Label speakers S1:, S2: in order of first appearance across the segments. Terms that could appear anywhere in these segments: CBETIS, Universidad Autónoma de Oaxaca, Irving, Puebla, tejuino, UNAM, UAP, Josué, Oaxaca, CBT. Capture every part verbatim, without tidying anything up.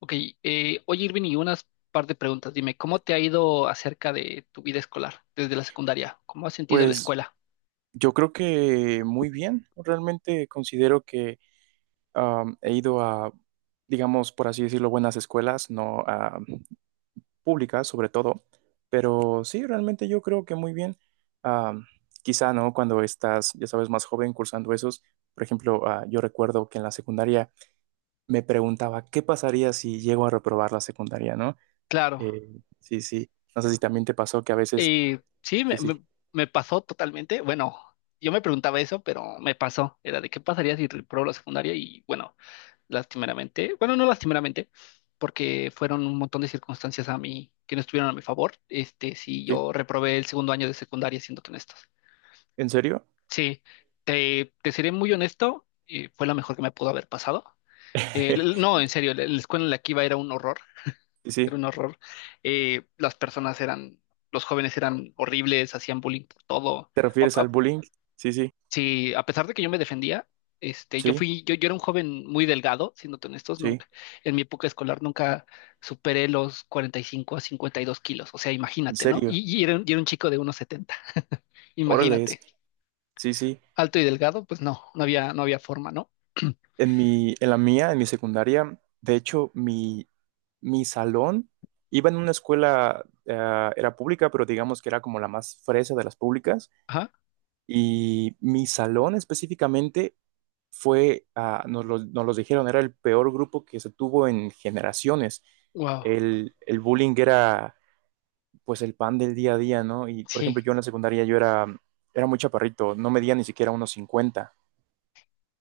S1: Ok, eh, Oye, Irving, y unas par de preguntas. Dime, ¿cómo te ha ido acerca de tu vida escolar desde la secundaria? ¿Cómo has sentido la
S2: Pues
S1: escuela?
S2: yo creo que muy bien. Realmente considero que am, he ido a, digamos, por así decirlo, buenas escuelas, no a públicas sobre todo, pero sí, realmente yo creo que muy bien. Am, Quizá, ¿no? Cuando estás, ya sabes, más joven cursando esos, por ejemplo, ah, yo recuerdo que en la secundaria me preguntaba qué pasaría si llego a reprobar la secundaria, ¿no?
S1: Claro,
S2: Eh, sí, sí. No sé si también te pasó que a veces,
S1: eh, sí, me,
S2: sí, sí,
S1: me- me pasó totalmente. Bueno, yo me preguntaba eso, pero me pasó. Era de qué pasaría si reprobó la secundaria y, bueno, lastimeramente, bueno, no lastimeramente, porque fueron un montón de circunstancias a mí que no estuvieron a mi favor. Este, sí,
S2: sí.
S1: yo reprobé el segundo año de secundaria, siéndote honestos.
S2: ¿En serio?
S1: Sí, te, te seré muy honesto, eh, fue lo mejor que me pudo haber pasado. Eh, l- no, en serio, la, la escuela en la que iba era un horror,
S2: Sí, sí.
S1: era un horror. Eh, las personas eran, los jóvenes eran horribles, hacían bullying por todo.
S2: ¿Te
S1: A-
S2: refieres al
S1: a-
S2: bullying? Sí, sí,
S1: sí, a pesar de que yo me defendía. Este, yo
S2: sí,
S1: fui, yo, yo era un joven muy delgado, siéndote honestos.
S2: sí,
S1: Nunca, en mi época escolar, nunca superé los cuarenta y cinco a cincuenta y dos kilos, o sea,
S2: en
S1: imagínate, ¿no?
S2: serio.
S1: Y, y era, un- y era un chico de uno setenta,
S2: Órale, es.
S1: imagínate.
S2: Sí, sí.
S1: Alto y delgado, pues no, no había, no había forma, ¿no?
S2: En mi, en la mía, En mi secundaria, de hecho, mi, mi salón iba en una escuela, eh, era pública, pero digamos que era como la más fresa de las públicas.
S1: Ajá,
S2: Y mi salón específicamente fue, ah, nos lo, nos los dijeron, era el peor grupo que se tuvo en generaciones.
S1: wow,
S2: El, el bullying era pues el pan del día a día, ¿no? Y por
S1: sí,
S2: ejemplo, yo en la secundaria yo era, era muy chaparrito, no medía ni siquiera unos cincuenta,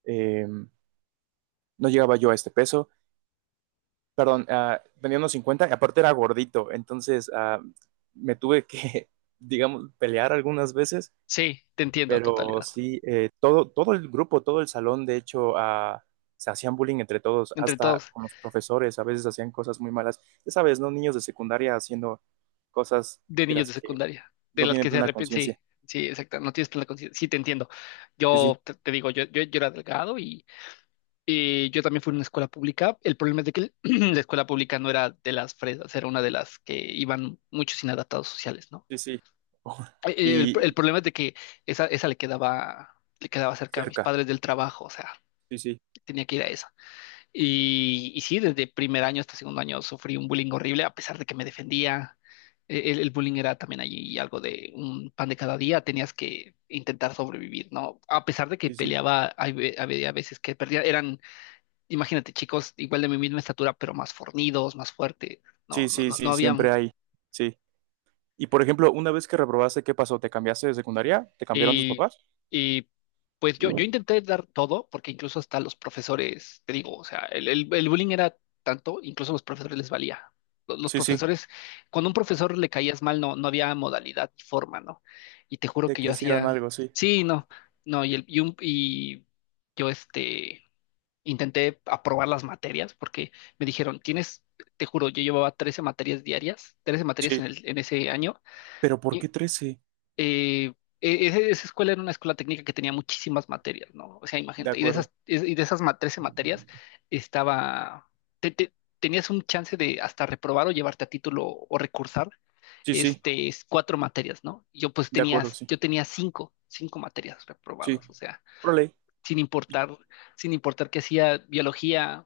S2: eh, no llegaba yo a este peso, perdón, ah, tenía uh, unos cincuenta y aparte era gordito, entonces uh, me tuve que, digamos, pelear algunas veces,
S1: sí, te entiendo a
S2: pero
S1: totalidad,
S2: sí, eh, todo, todo el grupo, todo el salón, de hecho, uh, se hacían bullying entre todos,
S1: entre
S2: hasta
S1: todos.
S2: con los profesores, a veces hacían cosas muy malas, ya sabes, ¿no? Niños de secundaria haciendo cosas
S1: De
S2: de
S1: niños
S2: las
S1: de
S2: que
S1: secundaria, de
S2: no
S1: las
S2: tienen
S1: que se
S2: plena
S1: arrepienten, sí,
S2: conciencia.
S1: sí, exacto, no tienes plena conciencia, sí, te entiendo.
S2: Sí, sí.
S1: Yo te, te digo, yo, yo, yo era delgado y, y yo también fui a una escuela pública. El problema es de que el- la escuela pública no era de las fresas, era una de las que iban muchos inadaptados sociales, ¿no?
S2: Sí, sí. Oh.
S1: Eh, eh, El, el
S2: Y
S1: problema es de que esa, esa le quedaba, le quedaba cerca a mis
S2: cerca,
S1: padres del trabajo, o sea,
S2: sí, sí,
S1: tenía que ir a esa. Y, y sí, desde primer año hasta segundo año sufrí un bullying horrible, a pesar de que me defendía. E- El, el bullying era también allí algo de un pan de cada día, tenías que intentar sobrevivir, ¿no? A pesar de que
S2: sí, sí,
S1: peleaba, hay ve- había veces que perdía. Eran, imagínate, chicos igual de mi misma estatura, pero más fornidos, más fuertes. No,
S2: sí,
S1: no,
S2: sí,
S1: no, no
S2: sí,
S1: había.
S2: siempre hay, sí. Y por ejemplo, una vez que reprobaste, ¿qué pasó? ¿Te cambiaste de secundaria? ¿Te cambiaron tus
S1: Y,
S2: papás?
S1: y pues yo, yo intenté dar todo, porque incluso hasta los profesores, te digo, o sea, el, el- el bullying era tanto, incluso a los profesores les valía. Lo- Los
S2: Sí, sí,
S1: profesores, cuando a un profesor le caías mal, no, no había modalidad ni forma, ¿no? Y te juro
S2: de
S1: que
S2: que
S1: yo
S2: hicieran
S1: hacía,
S2: algo, sí,
S1: sí, no, no, y, el, y, un- y yo, este, intenté aprobar las materias porque me dijeron, tienes, te juro, yo llevaba trece materias diarias, trece materias
S2: sí.
S1: en, el, en ese año.
S2: ¿Pero por qué trece?
S1: Eh, e- ese- esa escuela era una escuela técnica que tenía muchísimas materias, ¿no? O sea,
S2: De
S1: imagínate, y de
S2: acuerdo,
S1: esas, es- y de esas ma- trece materias, estaba, te- te- tenías un chance de hasta reprobar o llevarte a título o recursar,
S2: sí, sí,
S1: este, es cuatro materias, ¿no? Yo, pues,
S2: de acuerdo,
S1: tenías,
S2: sí,
S1: yo tenía cinco, cinco materias
S2: sí.
S1: reprobadas, o sea,
S2: Órale,
S1: sin importar, sin importar, que hacía biología.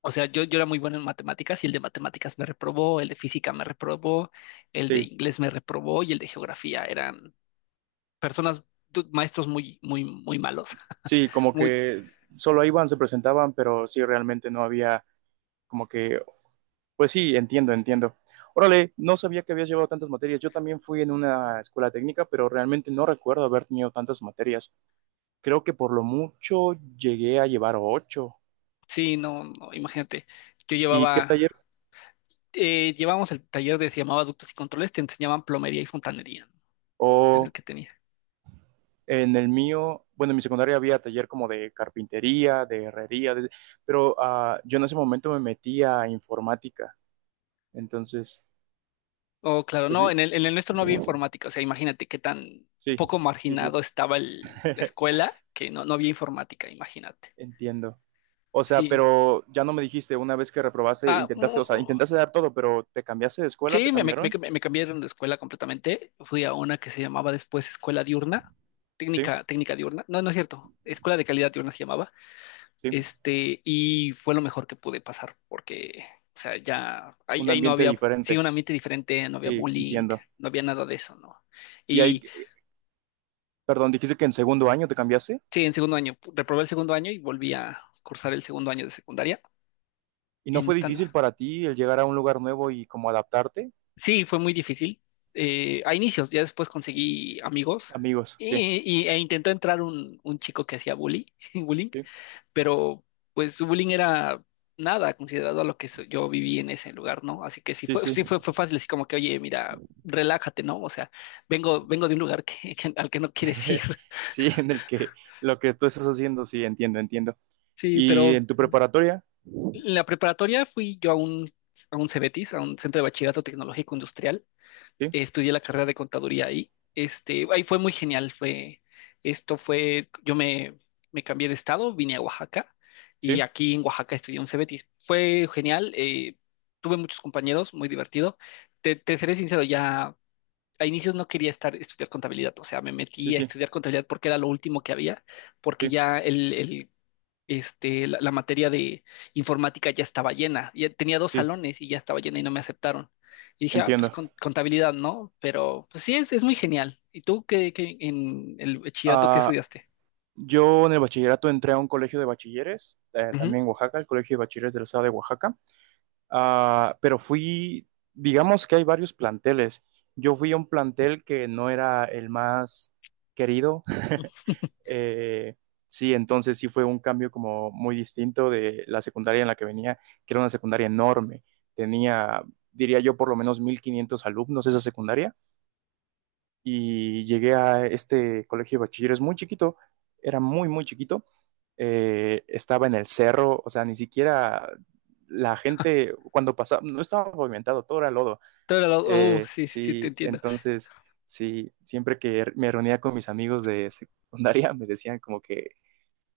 S1: O sea, yo, yo era muy bueno en matemáticas y el de matemáticas me reprobó, el de física me reprobó, el de
S2: sí,
S1: inglés me reprobó y el de geografía personas. Tu- maestros muy, muy, muy malos.
S2: sí, como
S1: Muy,
S2: que solo iban, se presentaban, pero sí, realmente no había como que. Pues sí, entiendo, entiendo. Órale, no sabía que habías llevado tantas materias. Yo también fui en una escuela técnica, pero realmente no recuerdo haber tenido tantas materias. Creo que por lo mucho llegué a llevar ocho.
S1: sí, no, no, imagínate. Yo
S2: ¿Y qué
S1: llevaba,
S2: taller?
S1: eh, Llevábamos el taller, de se llamaba ductos y controles, te enseñaban plomería y fontanería, ¿no? Era el
S2: O
S1: que tenía.
S2: en el mío, bueno, en mi secundaria había taller como de carpintería, de herrería, de- pero ah, yo en ese momento me metí a informática. Entonces,
S1: Oh, claro,
S2: pues
S1: no,
S2: sí,
S1: en el, en el nuestro no había informática, o sea, imagínate qué tan
S2: sí,
S1: poco
S2: sí, sí.
S1: marginado estaba el- la escuela, que no, no había informática, imagínate.
S2: Entiendo. O sea,
S1: Sí.
S2: pero ya no me dijiste, una vez que reprobaste,
S1: Ah,
S2: intentaste, o
S1: mu-
S2: sea, intentaste dar todo, pero ¿te cambiaste de escuela? ¿Te
S1: sí, me, me,
S2: cambiaron?
S1: me- me cambiaron de escuela completamente. Fui a una que se llamaba después Escuela Diurna,
S2: Sí,
S1: técnica, técnica diurna. No, no es cierto. Escuela de Calidad Diurna se llamaba.
S2: sí.
S1: Este, y fue lo mejor que pude pasar, porque, o sea, ya ahí,
S2: Un
S1: ahí no
S2: ambiente
S1: había, sí,
S2: diferente.
S1: un ambiente diferente, no había
S2: Sí,
S1: bullying,
S2: entiendo.
S1: no había nada de eso, ¿no?
S2: Y ahí,
S1: Y
S2: perdón, dijiste que en segundo año te cambiaste.
S1: sí, en segundo año, pu- reprobé el segundo año y volví a cursar el segundo año de secundaria.
S2: ¿Y no
S1: En
S2: fue
S1: esta,
S2: difícil para ti el llegar a un lugar nuevo y como adaptarte?
S1: sí, fue muy difícil. Eh, a inicios, ya después conseguí amigos,
S2: Amigos, sí,
S1: y, y- e intentó entrar un, un chico que hacía bully, bullying.
S2: sí,
S1: Pero pues su bullying era nada considerado a lo que so- yo viví en ese lugar, ¿no? Así que sí
S2: sí,
S1: fue,
S2: sí.
S1: sí fue, fue fácil, así como que, oye, mira, relájate, ¿no? O sea, vengo, vengo de un lugar que, que- al que no quieres ir.
S2: Sí, en el que lo que tú estás haciendo, sí, entiendo, entiendo.
S1: Sí,
S2: ¿Y
S1: pero
S2: en tu preparatoria?
S1: en la preparatoria fui yo a un, a un CBETIS, a un centro de bachillerato tecnológico industrial,
S2: Sí,
S1: estudié la carrera de contaduría ahí. Este, ahí fue muy genial. Fue, esto fue, yo me, me cambié de estado, vine a Oaxaca y
S2: sí,
S1: aquí en Oaxaca estudié un C B T. Fue genial, eh, tuve muchos compañeros, muy divertido. Te, te seré sincero, ya a inicios no quería estar, estudiar contabilidad, o sea, me
S2: sí,
S1: metí a
S2: sí,
S1: estudiar contabilidad porque era lo último que había, porque
S2: sí,
S1: ya el, el este, la, la materia de informática ya estaba llena. Ya tenía dos
S2: sí,
S1: salones y ya estaba llena y no me aceptaron. Y dije, ah, pues
S2: entiendo.
S1: con- contabilidad, ¿no? Pero pues sí, es, es muy genial. ¿Y tú qué, qué- en el bachillerato qué
S2: Ah,
S1: estudiaste?
S2: Yo en el bachillerato entré a un colegio de bachilleres, eh,
S1: Ujú.
S2: también en Oaxaca, el colegio de bachilleres del estado de Oaxaca. Ah, pero fui, digamos que hay varios planteles. Yo fui a un plantel que no era el más querido. Eh, sí, entonces sí fue un cambio como muy distinto de la secundaria en la que venía, que era una secundaria enorme. Tenía, diría yo, por lo menos mil quinientos alumnos esa secundaria y llegué a este colegio de bachilleros muy chiquito, era muy, muy chiquito, eh, estaba en el cerro, o sea, ni siquiera la gente cuando pasaba, no estaba pavimentado, todo era lodo.
S1: Todo era lo- oh,
S2: Eh,
S1: sí, sí, sí, te
S2: sí,
S1: entiendo.
S2: entonces, sí, siempre que er, me reunía con mis amigos de secundaria, me decían como que,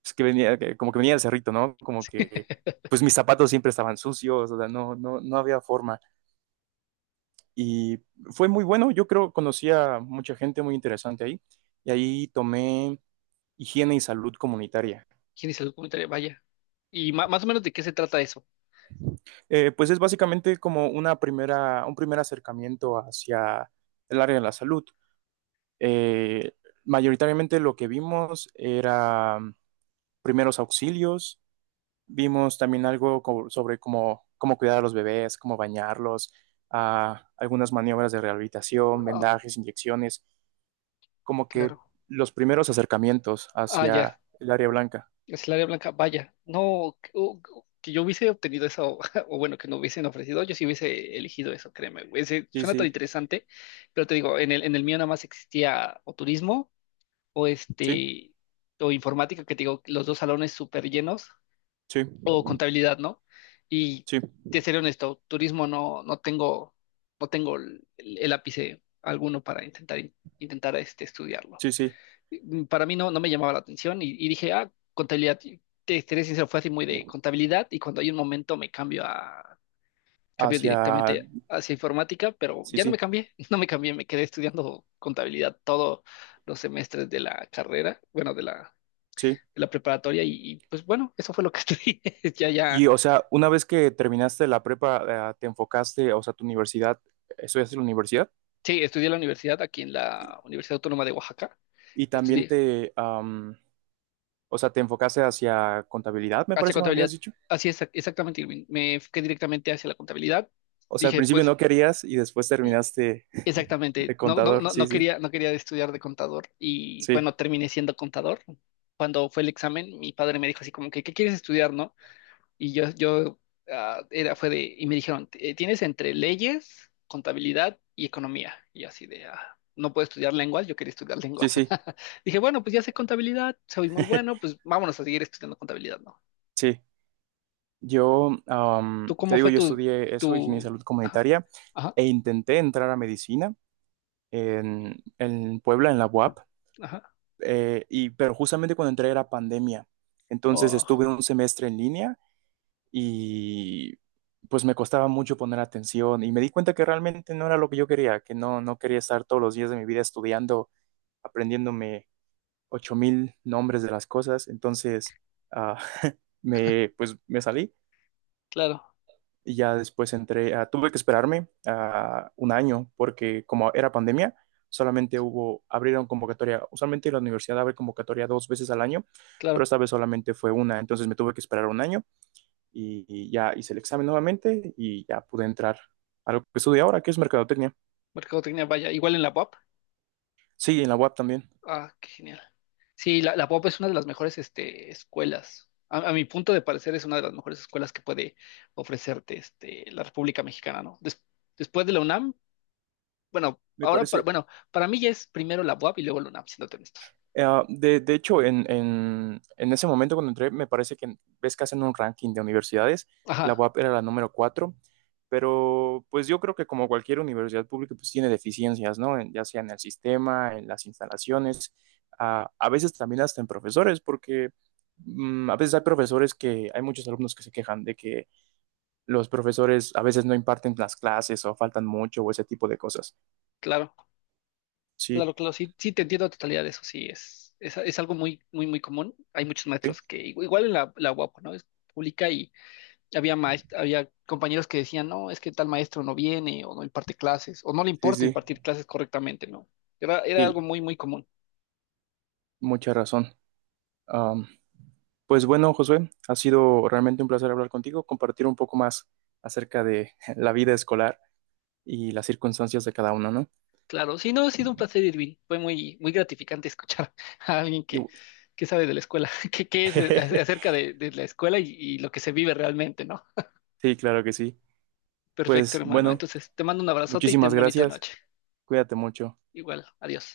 S2: pues, que venía, que- como que venía del cerrito, ¿no? Como que, pues mis zapatos siempre estaban sucios, o sea, no, no, no había forma. Y fue muy bueno, yo creo, conocí a mucha gente muy interesante ahí y ahí tomé higiene y salud comunitaria.
S1: ¿Quién hizo el comentario? Vaya. ¿Y ma- más o menos de qué se trata eso?
S2: Eh, pues es básicamente como una primera, un primer acercamiento hacia el área de la salud. Eh, Mayoritariamente lo que vimos era primeros auxilios, vimos también algo co- sobre cómo, cómo, cuidar a los bebés, cómo bañarlos, ah, algunas maniobras de rehabilitación,
S1: Ah,
S2: vendajes, inyecciones, como que
S1: claro.
S2: los primeros acercamientos
S1: Ah, ya.
S2: hacia el área blanca.
S1: Es el área blanca. Vaya. No, que, o- o- que yo hubiese obtenido eso, o, bueno, que no hubiesen ofrecido, yo sí hubiese elegido eso, créeme, güey. Ese-
S2: Sí,
S1: suena tan
S2: sí,
S1: interesante, pero te digo, en el, en el mío nada más existía o turismo, o
S2: sí,
S1: este, o informática, que te digo, los dos salones súper llenos,
S2: sí,
S1: o contabilidad, ¿no? Y
S2: sí,
S1: te seré honesto, turismo no, no tengo, no tengo el, el ápice alguno para intentar, intentar este, estudiarlo.
S2: sí, sí,
S1: Mm, para mí no, no me llamaba la atención, y, y dije, ah, contabilidad. Y te seré sincero, fue así muy de contabilidad, y cuando hay un momento me cambio a, cambio
S2: hacia,
S1: directamente hacia informática, pero
S2: sí,
S1: ya no me
S2: sí,
S1: cambié, no me cambié, me quedé estudiando contabilidad todos los semestres de la carrera, bueno, de la,
S2: sí.
S1: de la preparatoria. Y, y, pues bueno, eso fue lo que estudié. Ya, ya,
S2: Y, o sea, una vez que terminaste la prepa, eh, te enfocaste, o sea, tu universidad, estudiaste en la universidad
S1: sí, estudié en la universidad, aquí en
S2: y,
S1: la Universidad Autónoma de Oaxaca,
S2: y también
S1: estudié
S2: te, am, o sea, te enfocaste hacia contabilidad, me
S1: hacia
S2: parece que me habías
S1: contabilidad,
S2: dicho.
S1: así es, exactamente, Irving, me fui directamente hacia la contabilidad,
S2: O sea, al
S1: dije,
S2: principio
S1: pues...
S2: no querías y después
S1: y,
S2: terminaste
S1: Exactamente,
S2: de
S1: no, no,
S2: contador.
S1: no,
S2: Sí,
S1: no
S2: sí,
S1: quería, no quería estudiar de contador y,
S2: sí,
S1: bueno, terminé siendo contador. Cuando fue el examen, mi padre me dijo así como que, ¿qué quieres estudiar, no? Y yo, yo, ah, era, fue de, y me dijeron, "Eh, tienes entre leyes, contabilidad y economía". Y yo así de, "Ah, no puedo estudiar lenguas, yo quería estudiar lenguas".
S2: sí, sí,
S1: Dije, bueno, pues ya sé contabilidad, soy muy bueno, pues vámonos a seguir estudiando contabilidad, ¿no?
S2: sí. Yo, am,
S1: ¿Tú
S2: te
S1: cómo
S2: digo,
S1: fue
S2: yo
S1: tu,
S2: estudié eso, ingeniería de
S1: tu,
S2: salud
S1: ajá,
S2: comunitaria,
S1: ajá,
S2: e intenté entrar a medicina en, en Puebla, en la U A P,
S1: ajá,
S2: eh, y, pero justamente cuando entré era pandemia. Entonces
S1: oh,
S2: estuve un semestre en línea y pues me costaba mucho poner atención y me di cuenta que realmente no era lo que yo quería, que no, no quería estar todos los días de mi vida estudiando, aprendiéndome ocho mil nombres de las cosas. Entonces, ah, me, pues, me salí.
S1: claro,
S2: Y ya después entré, ah, tuve que esperarme ah, un año porque como era pandemia, solamente hubo, abrieron convocatoria, usualmente la universidad abre convocatoria dos veces al año, pero
S1: claro,
S2: esta vez solamente fue una, entonces me tuve que esperar un año y, y, ya hice el examen nuevamente y ya pude entrar a lo que estudio ahora, que es mercadotecnia.
S1: mercadotecnia, vaya, igual en la U A P?
S2: Sí, en la U A P también.
S1: Ah, qué genial. Sí, la, la P O P es una de las mejores, este, escuelas. A, a mi punto de parecer, es una de las mejores escuelas que puede ofrecerte, este, la República Mexicana, ¿no? Des- después de la UNAM, bueno,
S2: Me
S1: ahora, para,
S2: parece.
S1: bueno, para mí ya es primero la U A P y luego la UNAM, siéndote honestos.
S2: Eh, de, de hecho, en, en, en ese momento cuando entré, me parece que ves que hacen un ranking de universidades, la
S1: Ajá,
S2: U A P era la número cuatro, pero pues yo creo que como cualquier universidad pública, pues tiene deficiencias, ¿no? En- ya sea en el sistema, en las instalaciones, a, a veces también hasta en profesores, porque mm, a veces hay profesores que, hay muchos alumnos que se quejan de que los profesores a veces no imparten las clases o faltan mucho o ese tipo de cosas.
S1: claro,
S2: Sí,
S1: claro, claro, sí, sí, te entiendo a totalidad de eso, sí, es, es, es algo muy, muy, muy común. Hay muchos
S2: sí,
S1: maestros que, igu- igual en la, la U A P, ¿no? Es pública. Había, maes- había compañeros que decían, no, es que tal maestro no viene o no imparte clases o no le
S2: sí,
S1: importa
S2: sí,
S1: impartir clases correctamente, ¿no? Era, era algo
S2: sí,
S1: muy, muy común.
S2: mucha razón. Am, Pues bueno, Josué, ha sido realmente un placer hablar contigo, compartir un poco más acerca de la vida escolar y las circunstancias de cada uno, ¿no?
S1: Claro, sí, no, ha sido un placer, Irving. Fue muy, muy gratificante escuchar a alguien
S2: Y-
S1: que, que sabe de la escuela, que, que es eh, acerca de, de la escuela y, y lo que se vive realmente, ¿no?
S2: Sí, claro que sí.
S1: Perfecto,
S2: Pues
S1: hermano.
S2: bueno,
S1: Entonces, te mando un abrazote y
S2: muchísimas
S1: ten bonita
S2: gracias.
S1: noche.
S2: Cuídate mucho.
S1: Igual, adiós.